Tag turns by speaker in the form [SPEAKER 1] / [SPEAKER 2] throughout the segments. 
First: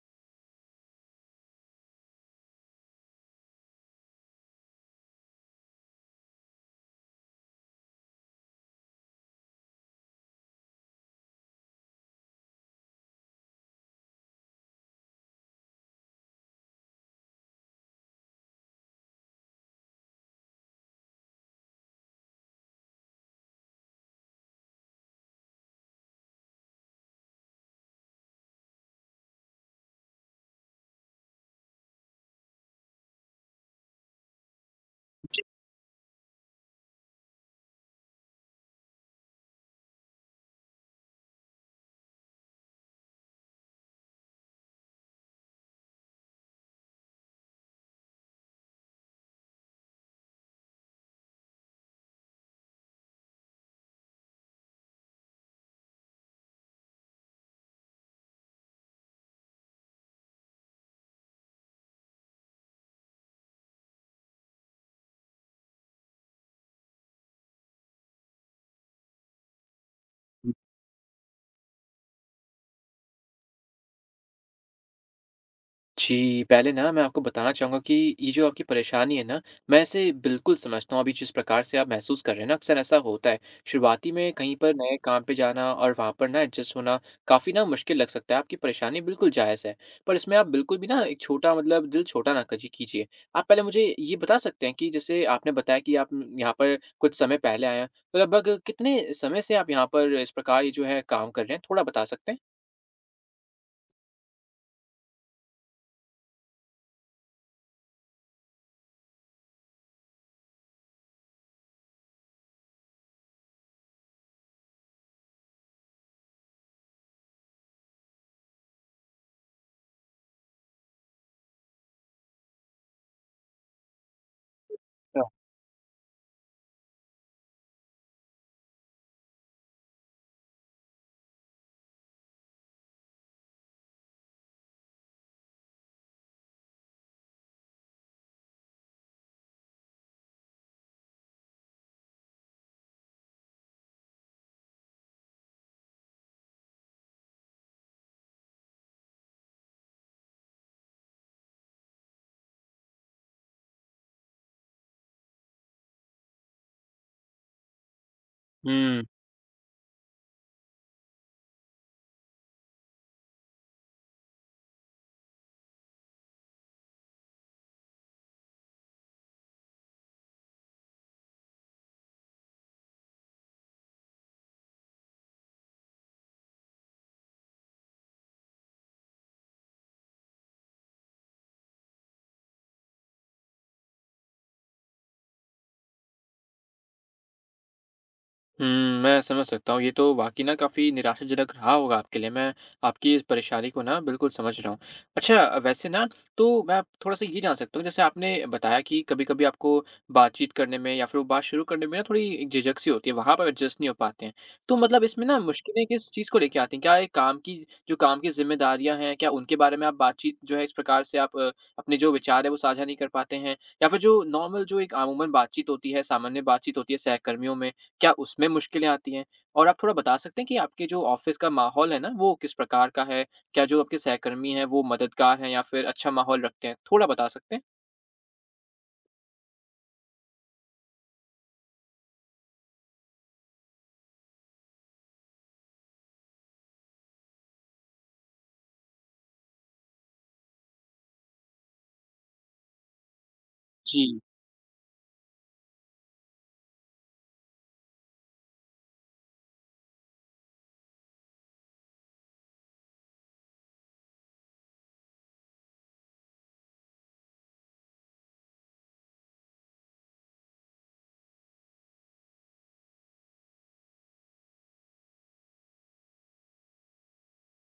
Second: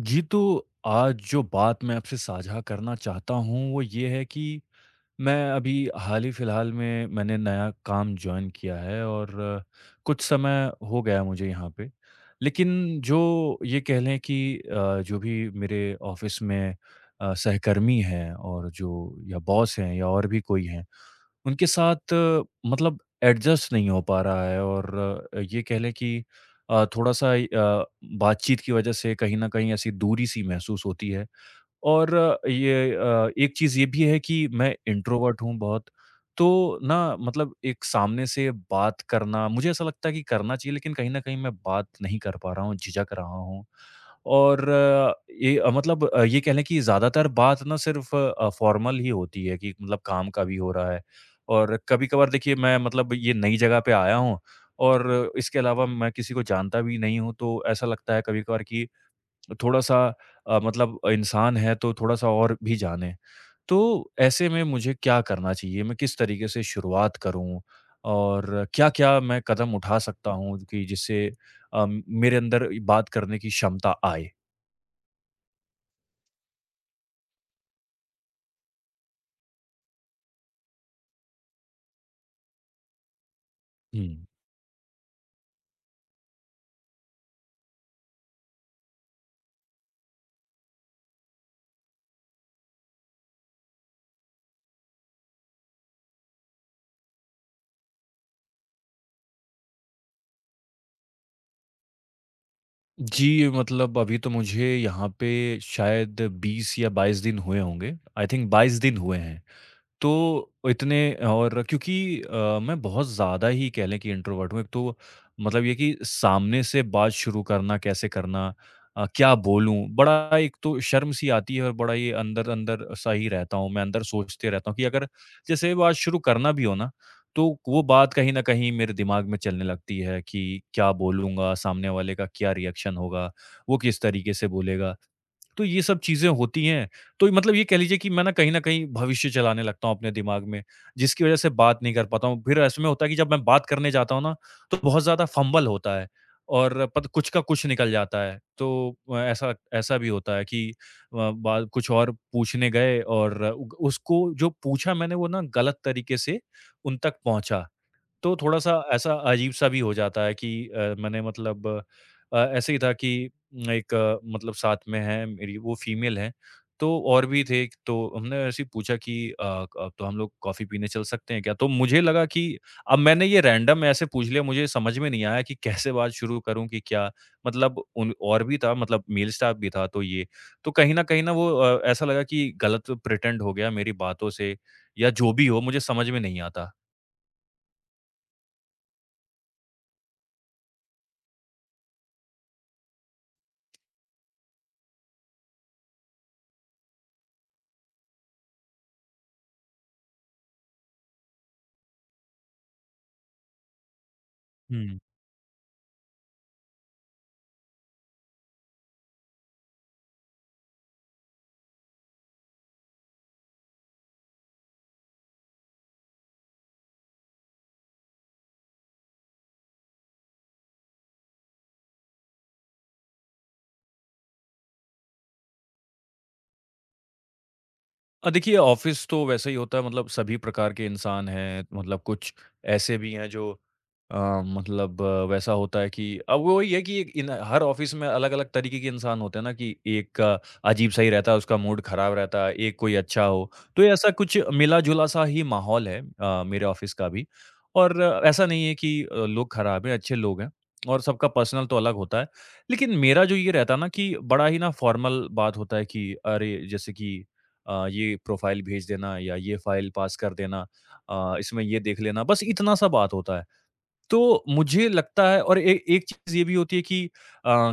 [SPEAKER 1] जी, तो आज जो बात मैं आपसे साझा करना चाहता हूँ, वो ये है कि मैं अभी हाल ही फिलहाल में मैंने नया काम जॉइन किया है और कुछ समय हो गया मुझे यहाँ पे। लेकिन जो ये कह लें कि जो भी मेरे ऑफ़िस में सहकर्मी हैं और जो या बॉस हैं या और भी कोई हैं, उनके साथ एडजस्ट नहीं हो पा रहा है और ये कह लें कि थोड़ा-सा बातचीत की वजह से कहीं न कहीं ऐसी दूरी-सी महसूस होती है और एक चीज़ ये भी है कि मैं इंट्रोवर्ट हूँ बहुत, तो ना मतलब एक सामने से बात करना मुझे ऐसा लगता है कि करना चाहिए लेकिन कहीं न कहीं मैं बात नहीं कर पा रहा हूँ, झिझक रहा हूँ। और अ, ये अ, मतलब अ, ये कह लें कि ज़्यादातर बात ना सिर्फ़ फ़ॉर्मल ही होती है कि मतलब काम का भी हो रहा है। और कभी-कभार देखिए मैं मतलब ये नई जगह पे आया हूँ और इसके अलावा मैं किसी को जानता भी नहीं हूँ, तो ऐसा लगता है कभी-कभार कि थोड़ा-सा मतलब इंसान है तो थोड़ा-सा और भी जाने। तो ऐसे में मुझे क्या करना चाहिए? मैं किस तरीके से शुरुआत करूँ? और क्या-क्या मैं कदम उठा सकता हूँ कि जिससे मेरे अंदर बात करने की क्षमता आए?
[SPEAKER 2] जी, पहले ना मैं आपको बताना चाहूँगा कि ये जो आपकी परेशानी है ना, मैं इसे बिल्कुल समझता हूँ। अभी जिस प्रकार से आप महसूस कर रहे हैं ना, अक्सर ऐसा होता है।
[SPEAKER 1] हुँ।
[SPEAKER 2] शुरुआती में कहीं पर नए काम पे जाना और वहाँ पर ना एडजस्ट होना काफ़ी ना मुश्किल लग सकता है, आपकी परेशानी बिल्कुल जायज़ है। पर इसमें आप बिल्कुल भी ना एक छोटा मतलब दिल छोटा ना कजी कीजिए। आप पहले मुझे ये बता सकते हैं कि जैसे आपने बताया कि आप यहाँ पर कुछ समय पहले आए हैं, तो लगभग कितने समय से आप यहाँ पर इस प्रकार ये जो है काम कर रहे हैं? थोड़ा बता सकते हैं?
[SPEAKER 1] जी, मतलब अभी तो मुझे यहाँ पे शायद 20 या 22 दिन हुए होंगे। आई थिंक 22 दिन हुए हैं। तो इतने और क्योंकि मैं बहुत ज़्यादा ही कह लें कि इंट्रोवर्ट हूँ। एक तो मतलब ये कि सामने से बात शुरू करना, कैसे करना, क्या बोलूँ? बड़ा एक तो शर्म सी आती है और बड़ा ये अंदर-अंदर सा ही रहता हूँ। मैं अंदर सोचते रहता हूँ कि अगर
[SPEAKER 2] अच्छा।
[SPEAKER 1] जैसे बात शुरू करना भी हो ना, तो वो बात कहीं न कहीं मेरे दिमाग में चलने लगती है कि क्या बोलूँगा? सामने वाले का क्या रिएक्शन होगा? वो किस तरीके से बोलेगा? तो ये सब चीज़ें होती हैं, तो मतलब ये कह लीजिए कि मैं ना कहीं न कहीं भविष्य चलाने लगता हूँ अपने दिमाग में, जिसकी वज़ह से बात नहीं कर पाता हूँ। फिर ऐसे में होता है कि जब मैं बात करने जाता हूँ ना, तो बहुत ज़्यादा फंबल होता है और पत कुछ का कुछ निकल जाता है। तो ऐसा ऐसा भी होता है कि अ, बा कुछ और पूछने गए और उ उसको जो पूछा मैंने वो ना गलत तरीके से उन तक पहुँचा। तो थोड़ा-सा
[SPEAKER 2] हुँ।
[SPEAKER 1] ऐसा अजीब-सा भी हो जाता है कि मैंने मतलब ऐसे ही था कि एक मतलब साथ में है मेरी वो फ़ीमेल हैं, तो और भी थे तो हमने ऐसे ही पूछा कि अ, क "तो हम लोग कॉफ़ी पीने चल सकते हैं क्या?" तो मुझे लगा कि अब मैंने ये रैंडम ऐसे पूछ लिया मुझे समझ में नहीं आया कि कैसे बात शुरू करूँ कि क्या मतलब उन और भी था मतलब मेल स्टाफ़ भी था तो ये, तो कहीं न वो ऐसा लगा कि गलत प्रिटेंड हो गया मेरी बातों से या जो भी हो मुझे समझ में नहीं आता।
[SPEAKER 2] हुँ, मैं समझ सकता हूँ। ये तो वाक़ई ना काफ़ी निराशाजनक रहा होगा आपके लिए। मैं आपकी इस परेशानी को ना बिल्कुल समझ रहा हूँ। अच्छा, वैसे ना तो मैं थोड़ा-सा ये जान सकता हूँ, जैसे आपने बताया कि कभी-कभी आपको बातचीत करने में या फिर वो बात शुरू करने में ना थोड़ी एक झिझक सी होती है, वहाँ पर एडजस्ट नहीं हो पाते हैं। तो
[SPEAKER 1] हुँ।
[SPEAKER 2] मतलब इसमें ना मुश्किलें किस चीज़ को लेके आती हैं? क्या ये काम की जो काम की ज़िम्मेदारियाँ हैं, क्या उनके बारे में आप बातचीत जो है इस प्रकार से आप अपने जो विचार है वो साझा नहीं कर पाते हैं? या फिर जो नॉर्मल जो एक आमूमन बातचीत होती है, सामान्य बातचीत होती है सहकर्मियों में, क्या उसमें मुश्किलें आती हैं? और आप थोड़ा बता सकते हैं कि आपके जो ऑफ़िस का माहौल है ना, वो किस प्रकार का है? क्या जो आपके सहकर्मी हैं, वो मददगार हैं या फिर अच्छा माहौल रखते हैं? थोड़ा बता सकते हैं?
[SPEAKER 1] देखिए ऑफिस तो वैसे ही होता है मतलब सभी प्रकार के इंसान हैं मतलब कुछ ऐसे भी हैं जो अ, वैसा होता है कि अब वो ये है कि एक इन हर ऑफिस में अलग-अलग तरीके के इंसान होते हैं ना कि एक का अजीब सा ही रहता है, उसका मूड खराब रहता है, एक कोई अच्छा हो। तो ये ऐसा
[SPEAKER 2] जी,
[SPEAKER 1] कुछ मिला-जुला सा ही माहौल है मेरे ऑफिस का भी और ऐसा नहीं है कि लोग खराब हैं, अच्छे लोग हैं और सबका पर्सनल तो अलग होता है। लेकिन मेरा जो ये रहता है ना कि बड़ा ही ना फॉर्मल बात होता है कि अरे जैसे कि ये प्रोफ़ाइल भेज देना या ये फ़ाइल पास कर देना, इसमें ये देख लेना, बस इतना सा बात होता है। तो मुझे लगता है और ए एक चीज़ ये भी होती है कि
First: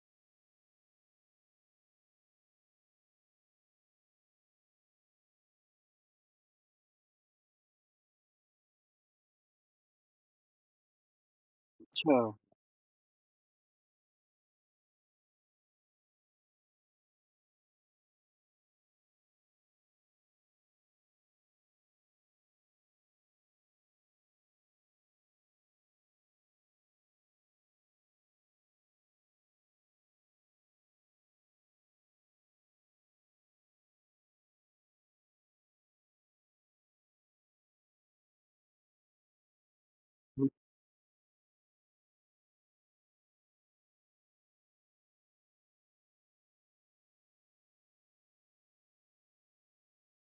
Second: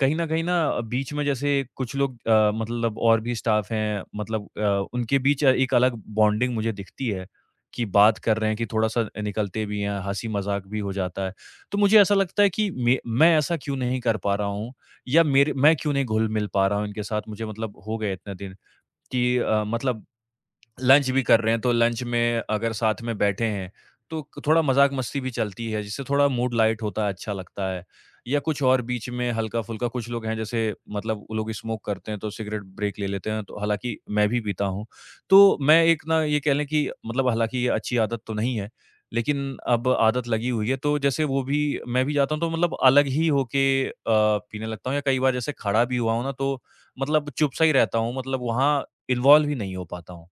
[SPEAKER 1] कहीं न कहीं ना बीच में जैसे कुछ लोग मतलब और भी स्टाफ़ हैं मतलब उनके बीच एक अलग बॉन्डिंग मुझे दिखती है कि बात कर रहे हैं कि थोड़ा-सा निकलते भी हैं, हँसी-मज़ाक भी हो जाता है। तो मुझे ऐसा
[SPEAKER 2] अच्छा।
[SPEAKER 1] लगता है कि मे मैं ऐसा क्यों नहीं कर पा रहा हूँ या मेरे मैं क्यों नहीं घुल-मिल पा रहा हूँ इनके साथ मुझे मतलब हो गए इतने दिन कि मतलब लंच भी कर रहे हैं, तो लंच में अगर साथ में बैठे हैं, तो क थोड़ा मज़ाक-मस्ती भी चलती है, जिससे थोड़ा मूड लाइट होता है, अच्छा लगता है। या कुछ और बीच में हल्का-फुल्का कुछ लोग हैं जैसे मतलब वो लोग स्मोक करते हैं, तो सिगरेट ब्रेक ले लेते हैं, तो हालाँकि मैं भी पीता हूँ। तो मैं एक ना ये कह लें कि मतलब हालाँकि ये अच्छी आदत तो नहीं है, लेकिन अब आदत लगी हुई है, तो जैसे वो भी मैं भी जाता हूँ तो मतलब अलग ही होके पीने लगता हूँ या कई बार जैसे खड़ा भी हुआ हूँ ना, तो मतलब चुप सा ही रहता हूँ, मतलब वहाँ इन्वॉल्व ही नहीं हो पाता हूँ।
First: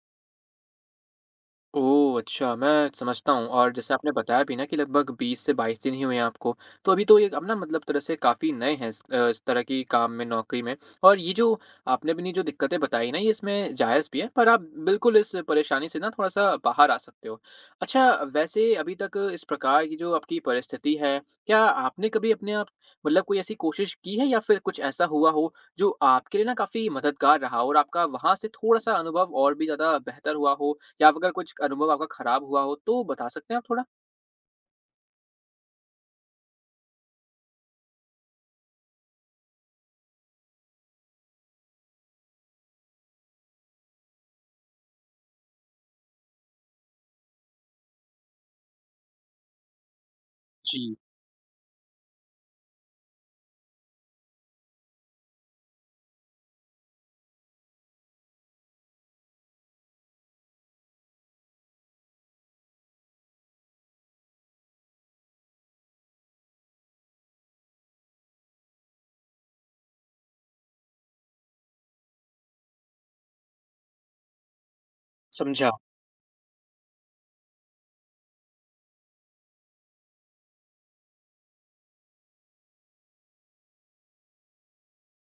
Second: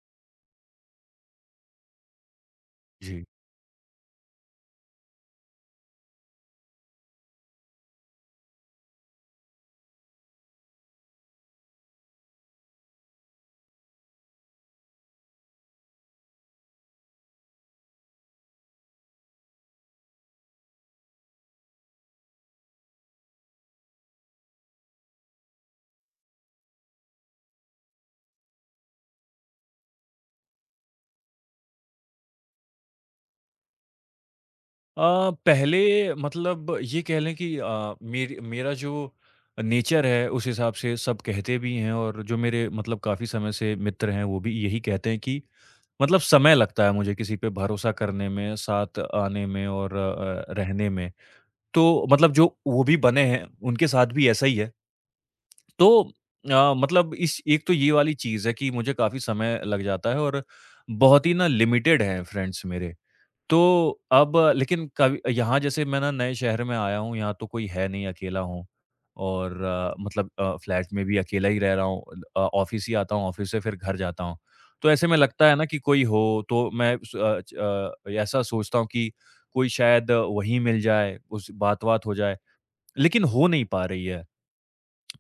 [SPEAKER 2] ओह! अच्छा, मैं
[SPEAKER 1] जी।
[SPEAKER 2] समझता हूँ। और जैसे आपने बताया भी ना कि लगभग 20 से 22 दिन ही हुए हैं आपको। तो अभी तो ये अब ना मतलब तरह से काफ़ी नए हैं इस इस तरह की काम में, नौकरी में। और ये जो आपने अपनी जो दिक्कतें बताई ना, ये इसमें जायज़ भी है, पर आप बिल्कुल इस परेशानी से ना थोड़ा-सा बाहर आ सकते हो। अच्छा, वैसे अभी तक इस प्रकार की जो आपकी परिस्थिति है, क्या आपने कभी अपने आप मतलब कोई ऐसी कोशिश की है या फिर कुछ ऐसा हुआ हो, जो आपके लिए ना काफ़ी मददगार रहा हो और आपका वहाँ से थोड़ा-सा अनुभव और भी ज़्यादा बेहतर हुआ हो? या अगर कुछ अनुभव आपका खराब हुआ हो तो बता सकते हैं आप थोड़ा?
[SPEAKER 1] पहले मतलब ये कह लें कि अ, मेरी मेरा जो नेचर है उस हिसाब से सब कहते भी हैं और जो मेरे मतलब काफ़ी समय से मित्र हैं वो भी यही कहते हैं कि मतलब समय लगता है मुझे किसी पे भरोसा करने में, साथ आने में और रहने
[SPEAKER 2] जी,
[SPEAKER 1] में। तो मतलब जो वो भी बने हैं उनके साथ भी ऐसा ही है। तो मतलब इस एक तो ये वाली चीज़ है कि मुझे काफ़ी समय लग जाता है और बहुत ही ना लिमिटेड हैं फ्रेंड्स मेरे। तो अब लेकिन कभी यहाँ जैसे मैं ना नए शहर में आया हूँ, यहाँ तो कोई है नहीं, अकेला हूँ और फ्लैट में भी अकेला ही रह रहा हूँ। ऑफ़िस ही आता हूँ, ऑफ़िस से फिर घर जाता हूँ। तो ऐसे में लगता है ना
[SPEAKER 2] समझा।
[SPEAKER 1] कि कोई हो, तो मैं स अ, च अ, ऐसा सोचता हूँ कि कोई शायद वहीं मिल जाए, उस बात-वात हो जाए, लेकिन हो नहीं पा रही है।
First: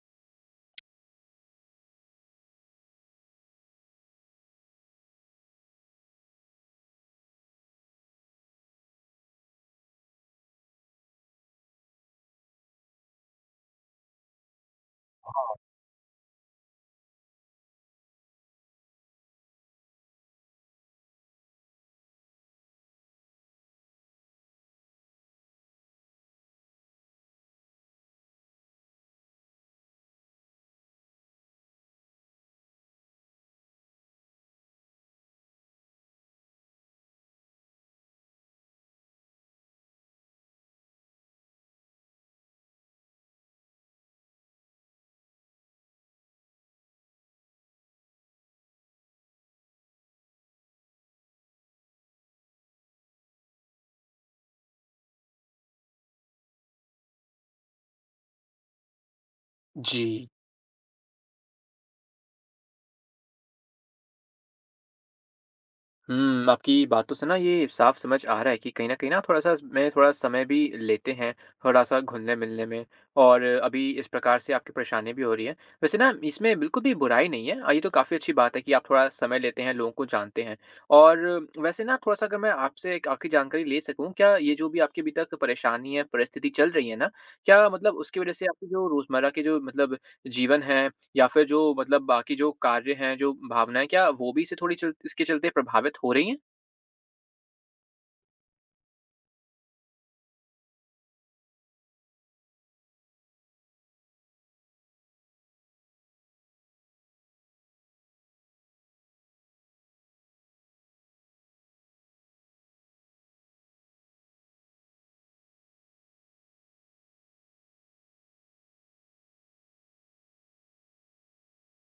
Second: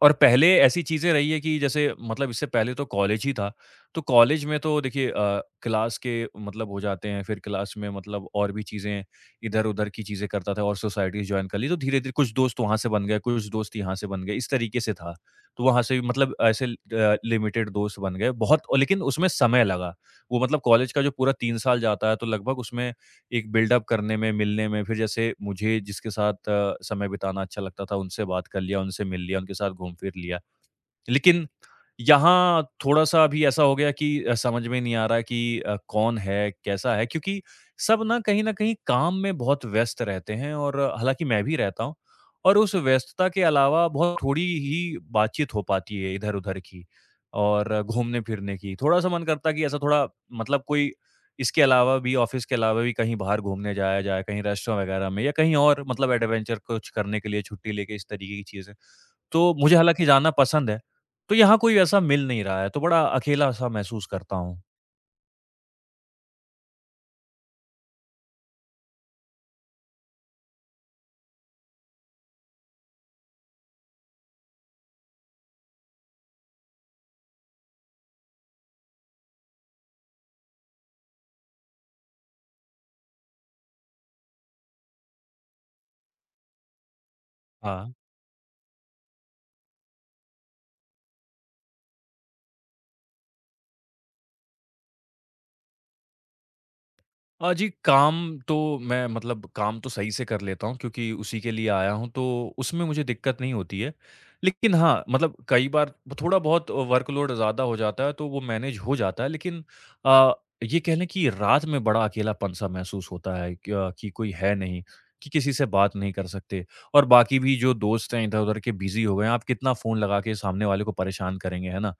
[SPEAKER 1] और पहले ऐसी चीज़ें रही है कि जैसे मतलब इससे पहले तो कॉलेज ही था। तो कॉलेज में तो देखिए क्लास के मतलब हो जाते हैं, फिर क्लास में मतलब और भी चीज़ें इधर-उधर की चीज़ें करता था और सोसाइटीज़ जॉइन कर ली। तो धीरे-धीरे कुछ दोस्त वहाँ से बन गए, कुछ दोस्त यहाँ से बन गए, इस तरीके से था। तो वहाँ से भी मतलब ऐसे लिमिटेड दोस्त बन गए बहुत और लेकिन उसमें समय लगा। वो मतलब कॉलेज का जो पूरा 3 साल जाता है तो लगभग उसमें एक बिल्डअप करने में, मिलने में, फिर जैसे मुझे जिसके साथ समय बिताना अच्छा लगता था, उनसे बात कर लिया, उनसे मिल लिया, उनके साथ घूम फिर लिया। लेकिन यहाँ थोड़ा-सा अभी ऐसा हो गया कि समझ में नहीं आ रहा है कि कौन है, कैसा है? क्योंकि सब ना कहीं न कहीं काम में बहुत व्यस्त रहते हैं और हालाँकि मैं भी रहता हूँ और उस व्यस्तता के अलावा बहुत थोड़ी ही बातचीत हो पाती है इधर-उधर की और घूमने-फिरने की। थोड़ा-सा मन करता है कि ऐसा थोड़ा मतलब कोई इसके अलावा भी ऑफ़िस के अलावा भी कहीं बाहर घूमने जाया जाए, कहीं रेस्टोरेंट वगैरह में या कहीं और मतलब एडवेंचर कुछ करने के लिए छुट्टी लेके इस तरीके की चीज़ें। तो मुझे हालाँकि
[SPEAKER 2] जी।
[SPEAKER 1] जाना पसंद है, तो यहाँ कोई ऐसा मिल नहीं रहा है, तो बड़ा अकेला-सा महसूस करता हूँ।
[SPEAKER 2] आपकी बातों से ना ये साफ समझ आ रहा है कि कहीं न कहीं ना थोड़ा-सा मैं थोड़ा समय भी लेते हैं, थोड़ा-सा घुलने-मिलने में, और अभी इस प्रकार से आपकी परेशानी भी हो रही है। वैसे ना इसमें बिल्कुल भी बुराई नहीं है। ये तो काफ़ी अच्छी बात है कि आप थोड़ा समय लेते हैं, लोगों को जानते हैं। और वैसे ना थोड़ा-सा अगर मैं आपसे एक आखिरी जानकारी ले सकूँ, क्या ये जो भी आपकी अभी तक परेशानी है, परिस्थिति चल रही है ना, क्या
[SPEAKER 1] हाँ।
[SPEAKER 2] मतलब उसकी वज़ह से आपकी जो रोज़मर्रा के जो मतलब जीवन है या फिर जो मतलब बाकी जो कार्य हैं, जो भावनाएँ, क्या वो भी इसे थोड़ी चल इसके चलते प्रभावित हो रही
[SPEAKER 1] जी, काम तो मैं मतलब काम तो सही से कर लेता हूँ क्योंकि उसी के लिए आया हूँ, तो उसमें मुझे दिक्कत नहीं होती है। लेकिन हाँ, मतलब कई बार थोड़ा-बहुत वर्कलोड ज़्यादा हो जाता है, तो वो मैनेज हो जाता है। लेकिन अ, ये कह लें कि रात में बड़ा अकेलापन-सा महसूस होता है कि कि कोई है नहीं, कि किसी से बात नहीं कर सकते और बाकी भी जो दोस्त हैं इधर-उधर के बिज़ी हो गए हैं, आप कितना फ़ोन लगा के सामने वाले को परेशान करेंगे, है ना?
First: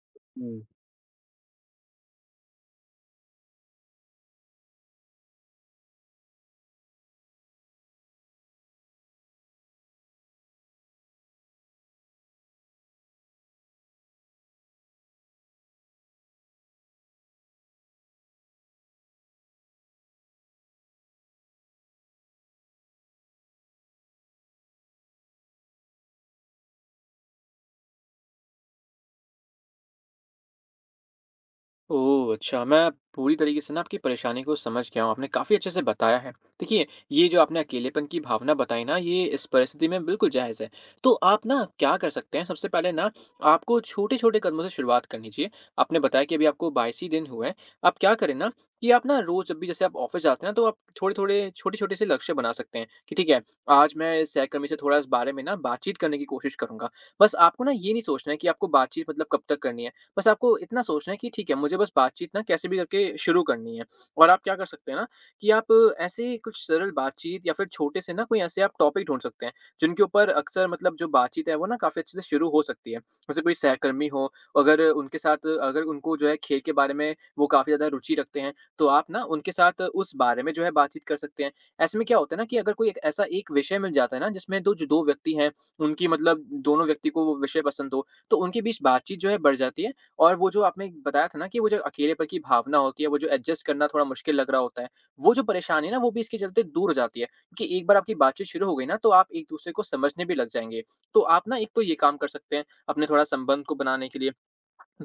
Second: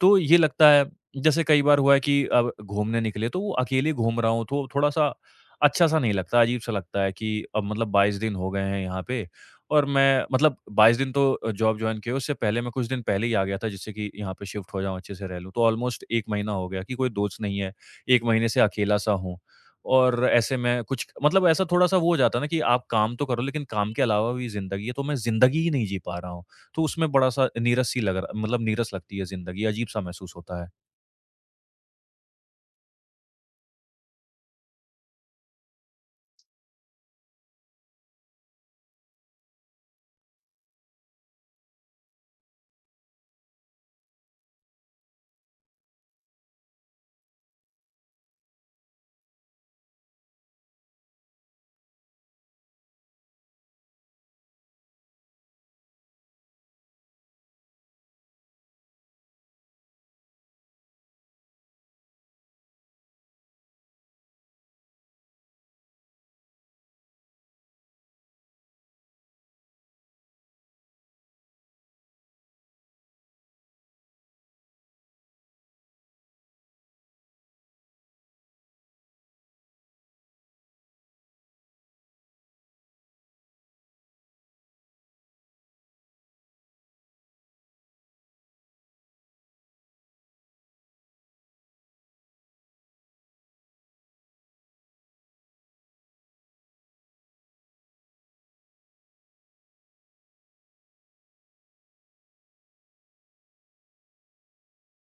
[SPEAKER 1] तो ये
[SPEAKER 2] हैं?
[SPEAKER 1] लगता है जैसे कई बार हुआ है कि अब घूमने निकले तो वो अकेले घूम रहा हूँ तो थोड़ा-सा अच्छा-सा नहीं लगता, अजीब-सा लगता है कि अब मतलब 22 दिन हो गए हैं यहाँ पे और मैं मतलब 22 दिन तो जॉब जॉइन किए उससे पहले मैं कुछ दिन पहले ही आ गया था जिससे कि यहाँ पे शिफ्ट हो जाऊँ, अच्छे से रह लूँ। तो ऑलमोस्ट 1 महीना हो गया कि कोई दोस्त नहीं है, 1 महीने से अकेला-सा हूँ और ऐसे में कुछ मतलब ऐसा थोड़ा-सा वो हो जाता है ना कि आप काम तो करो लेकिन काम के अलावा भी ज़िंदगी है, तो मैं ज़िंदगी ही नहीं जी पा रहा हूँ। तो उसमें बड़ा-सा नीरस-सी लग रहा मतलब नीरस लगती है ज़िंदगी, अजीब-सा महसूस होता है।
[SPEAKER 2] ओह! अच्छा, मैं पूरी तरीके से ना आपकी परेशानी को समझ गया हूँ, आपने काफ़ी अच्छे से बताया है। देखिए, ये जो आपने अकेलेपन की भावना बताई ना, ये इस परिस्थिति में बिल्कुल जायज़ है। तो आप ना क्या कर सकते हैं, सबसे पहले ना आपको छोटे-छोटे कदमों से शुरुआत करनी चाहिए। आपने बताया कि अभी आपको 22 ही दिन हुए हैं। आप क्या करें ना, कि आप ना रोज़ जब भी जैसे आप ऑफ़िस जाते हैं ना, तो आप थोड़े-थोड़े, छोटे-छोटे से लक्ष्य बना सकते हैं कि ठीक है, आज मैं इस सहकर्मी से थोड़ा इस बारे में ना बातचीत करने की कोशिश करूँगा। बस आपको ना ये नहीं सोचना है कि आपको बातचीत मतलब कब तक करनी है। बस आपको इतना सोचना है कि ठीक है, मुझे बस बातचीत ना कैसे भी करके शुरू करनी है। और आप क्या कर सकते हैं ना, कि आप ऐसे कुछ सरल बातचीत या फिर छोटे से ना कोई ऐसे आप टॉपिक ढूँढ सकते हैं, जिनके ऊपर अक्सर मतलब जो बातचीत है वो ना काफ़ी अच्छे से शुरू हो सकती है। जैसे कोई सहकर्मी हो, अगर उनके साथ अगर उनको जो है खेल के बारे में वो काफ़ी ज़्यादा रुचि रखते हैं, तो आप ना उनके साथ उस बारे में जो है बातचीत कर सकते हैं। ऐसे में क्या होता है ना, कि अगर कोई एक ऐसा एक विषय मिल जाता है ना, जिसमें दो जो 2 व्यक्ति हैं, उनकी मतलब दोनों व्यक्ति को वो विषय पसंद हो, तो उनके बीच बातचीत जो है बढ़ जाती है। और वो जो आपने बताया था ना, कि वो जो अकेलेपन की भावना होती है, वो जो एडजस्ट करना थोड़ा मुश्किल लग रहा होता है, वो जो परेशानी है ना, वो भी इसके चलते दूर हो जाती है, क्योंकि एक बार आपकी बातचीत शुरू हो गई ना, तो आप एक-दूसरे को समझने भी लग जाएँगे। तो आप ना एक तो ये काम कर सकते हैं, अपने थोड़ा संबंध को बनाने के लिए।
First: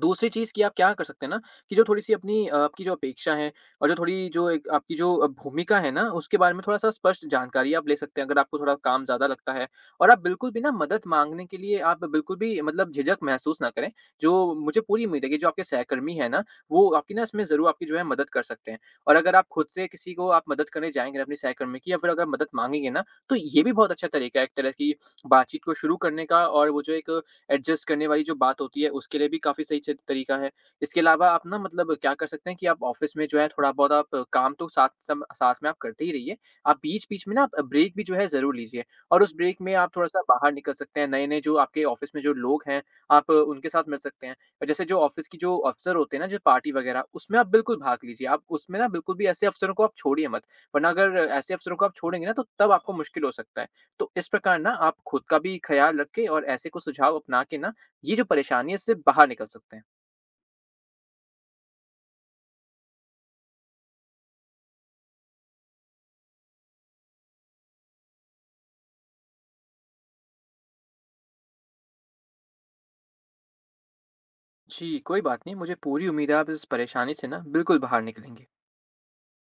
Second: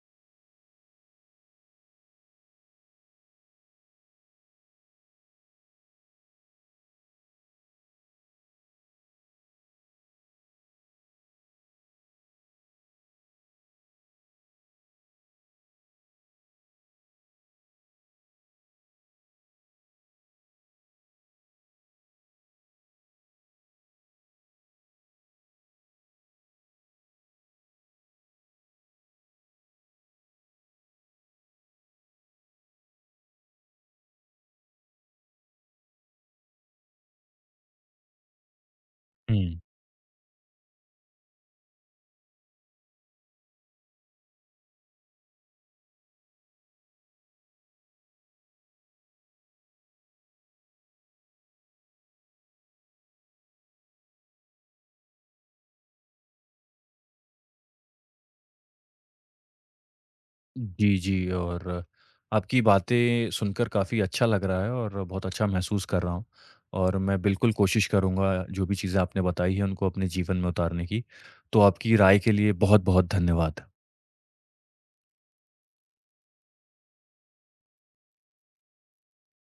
[SPEAKER 2] दूसरी चीज़ कि आप क्या कर सकते हैं ना, कि जो थोड़ी-सी अपनी आपकी जो अपेक्षा है और जो थोड़ी जो एक आपकी जो भूमिका है ना, उसके बारे में थोड़ा-सा स्पष्ट जानकारी आप ले सकते हैं, अगर आपको थोड़ा काम ज़्यादा लगता है। और आप बिल्कुल भी ना मदद माँगने के लिए आप बिल्कुल भी मतलब झिझक महसूस ना करें। जो मुझे पूरी उम्मीद है कि जो आपके सहकर्मी हैं ना, वो आपकी ना इसमें ज़रूर आपकी जो है मदद कर सकते हैं। और अगर आप खुद से किसी को आप मदद करने जाएँगे अपने सहकर्मी की या फिर अगर मदद माँगेंगे ना, तो ये भी बहुत अच्छा तरीका है एक तरह की बातचीत को शुरू करने का, और वो जो एक एडजस्ट करने वाली जो बात होती है, उसके लिए भी काफ़ी सही च तरीका है। इसके अलावा आप ना मतलब क्या कर सकते हैं, कि आप ऑफ़िस में जो है थोड़ा-बहुत आप काम तो साथ सम साथ में आप करते ही रहिए, आप बीच-बीच में ना आप ब्रेक भी जो है ज़रूर लीजिए, और उस ब्रेक
[SPEAKER 1] हुँ।
[SPEAKER 2] में आप थोड़ा-सा बाहर निकल सकते हैं, नए-नए जो आपके ऑफ़िस में जो लोग हैं, आप उनके साथ मिल सकते हैं। और जैसे जो ऑफ़िस की जो अफ़सर होते हैं ना, जो पार्टी वगैरह, उसमें आप बिल्कुल भाग लीजिए। आप उसमें ना बिल्कुल भी ऐसे अफ़सरों को आप छोड़िए मत, वरना अगर ऐसे अफ़सरों को आप छोड़ेंगे ना, तो तब आपको मुश्किल हो सकता है। तो इस प्रकार ना आप खुद का भी ख्याल रखें और ऐसे कुछ सुझाव अपना के ना ये जो परेशानी है इससे बाहर निकल सकते हैं।
[SPEAKER 1] जी, जी और आपकी बातें सुनकर काफ़ी अच्छा लग रहा है और बहुत अच्छा महसूस कर रहा हूँ। और मैं बिल्कुल कोशिश करूँगा जो भी चीज़ें आपने बताई हैं उनको अपने जीवन में उतारने की। तो आपकी राय के लिए बहुत-बहुत धन्यवाद।
[SPEAKER 2] जी, कोई बात नहीं। मुझे पूरी उम्मीद है आप इस परेशानी से ना बिल्कुल बाहर निकलेंगे।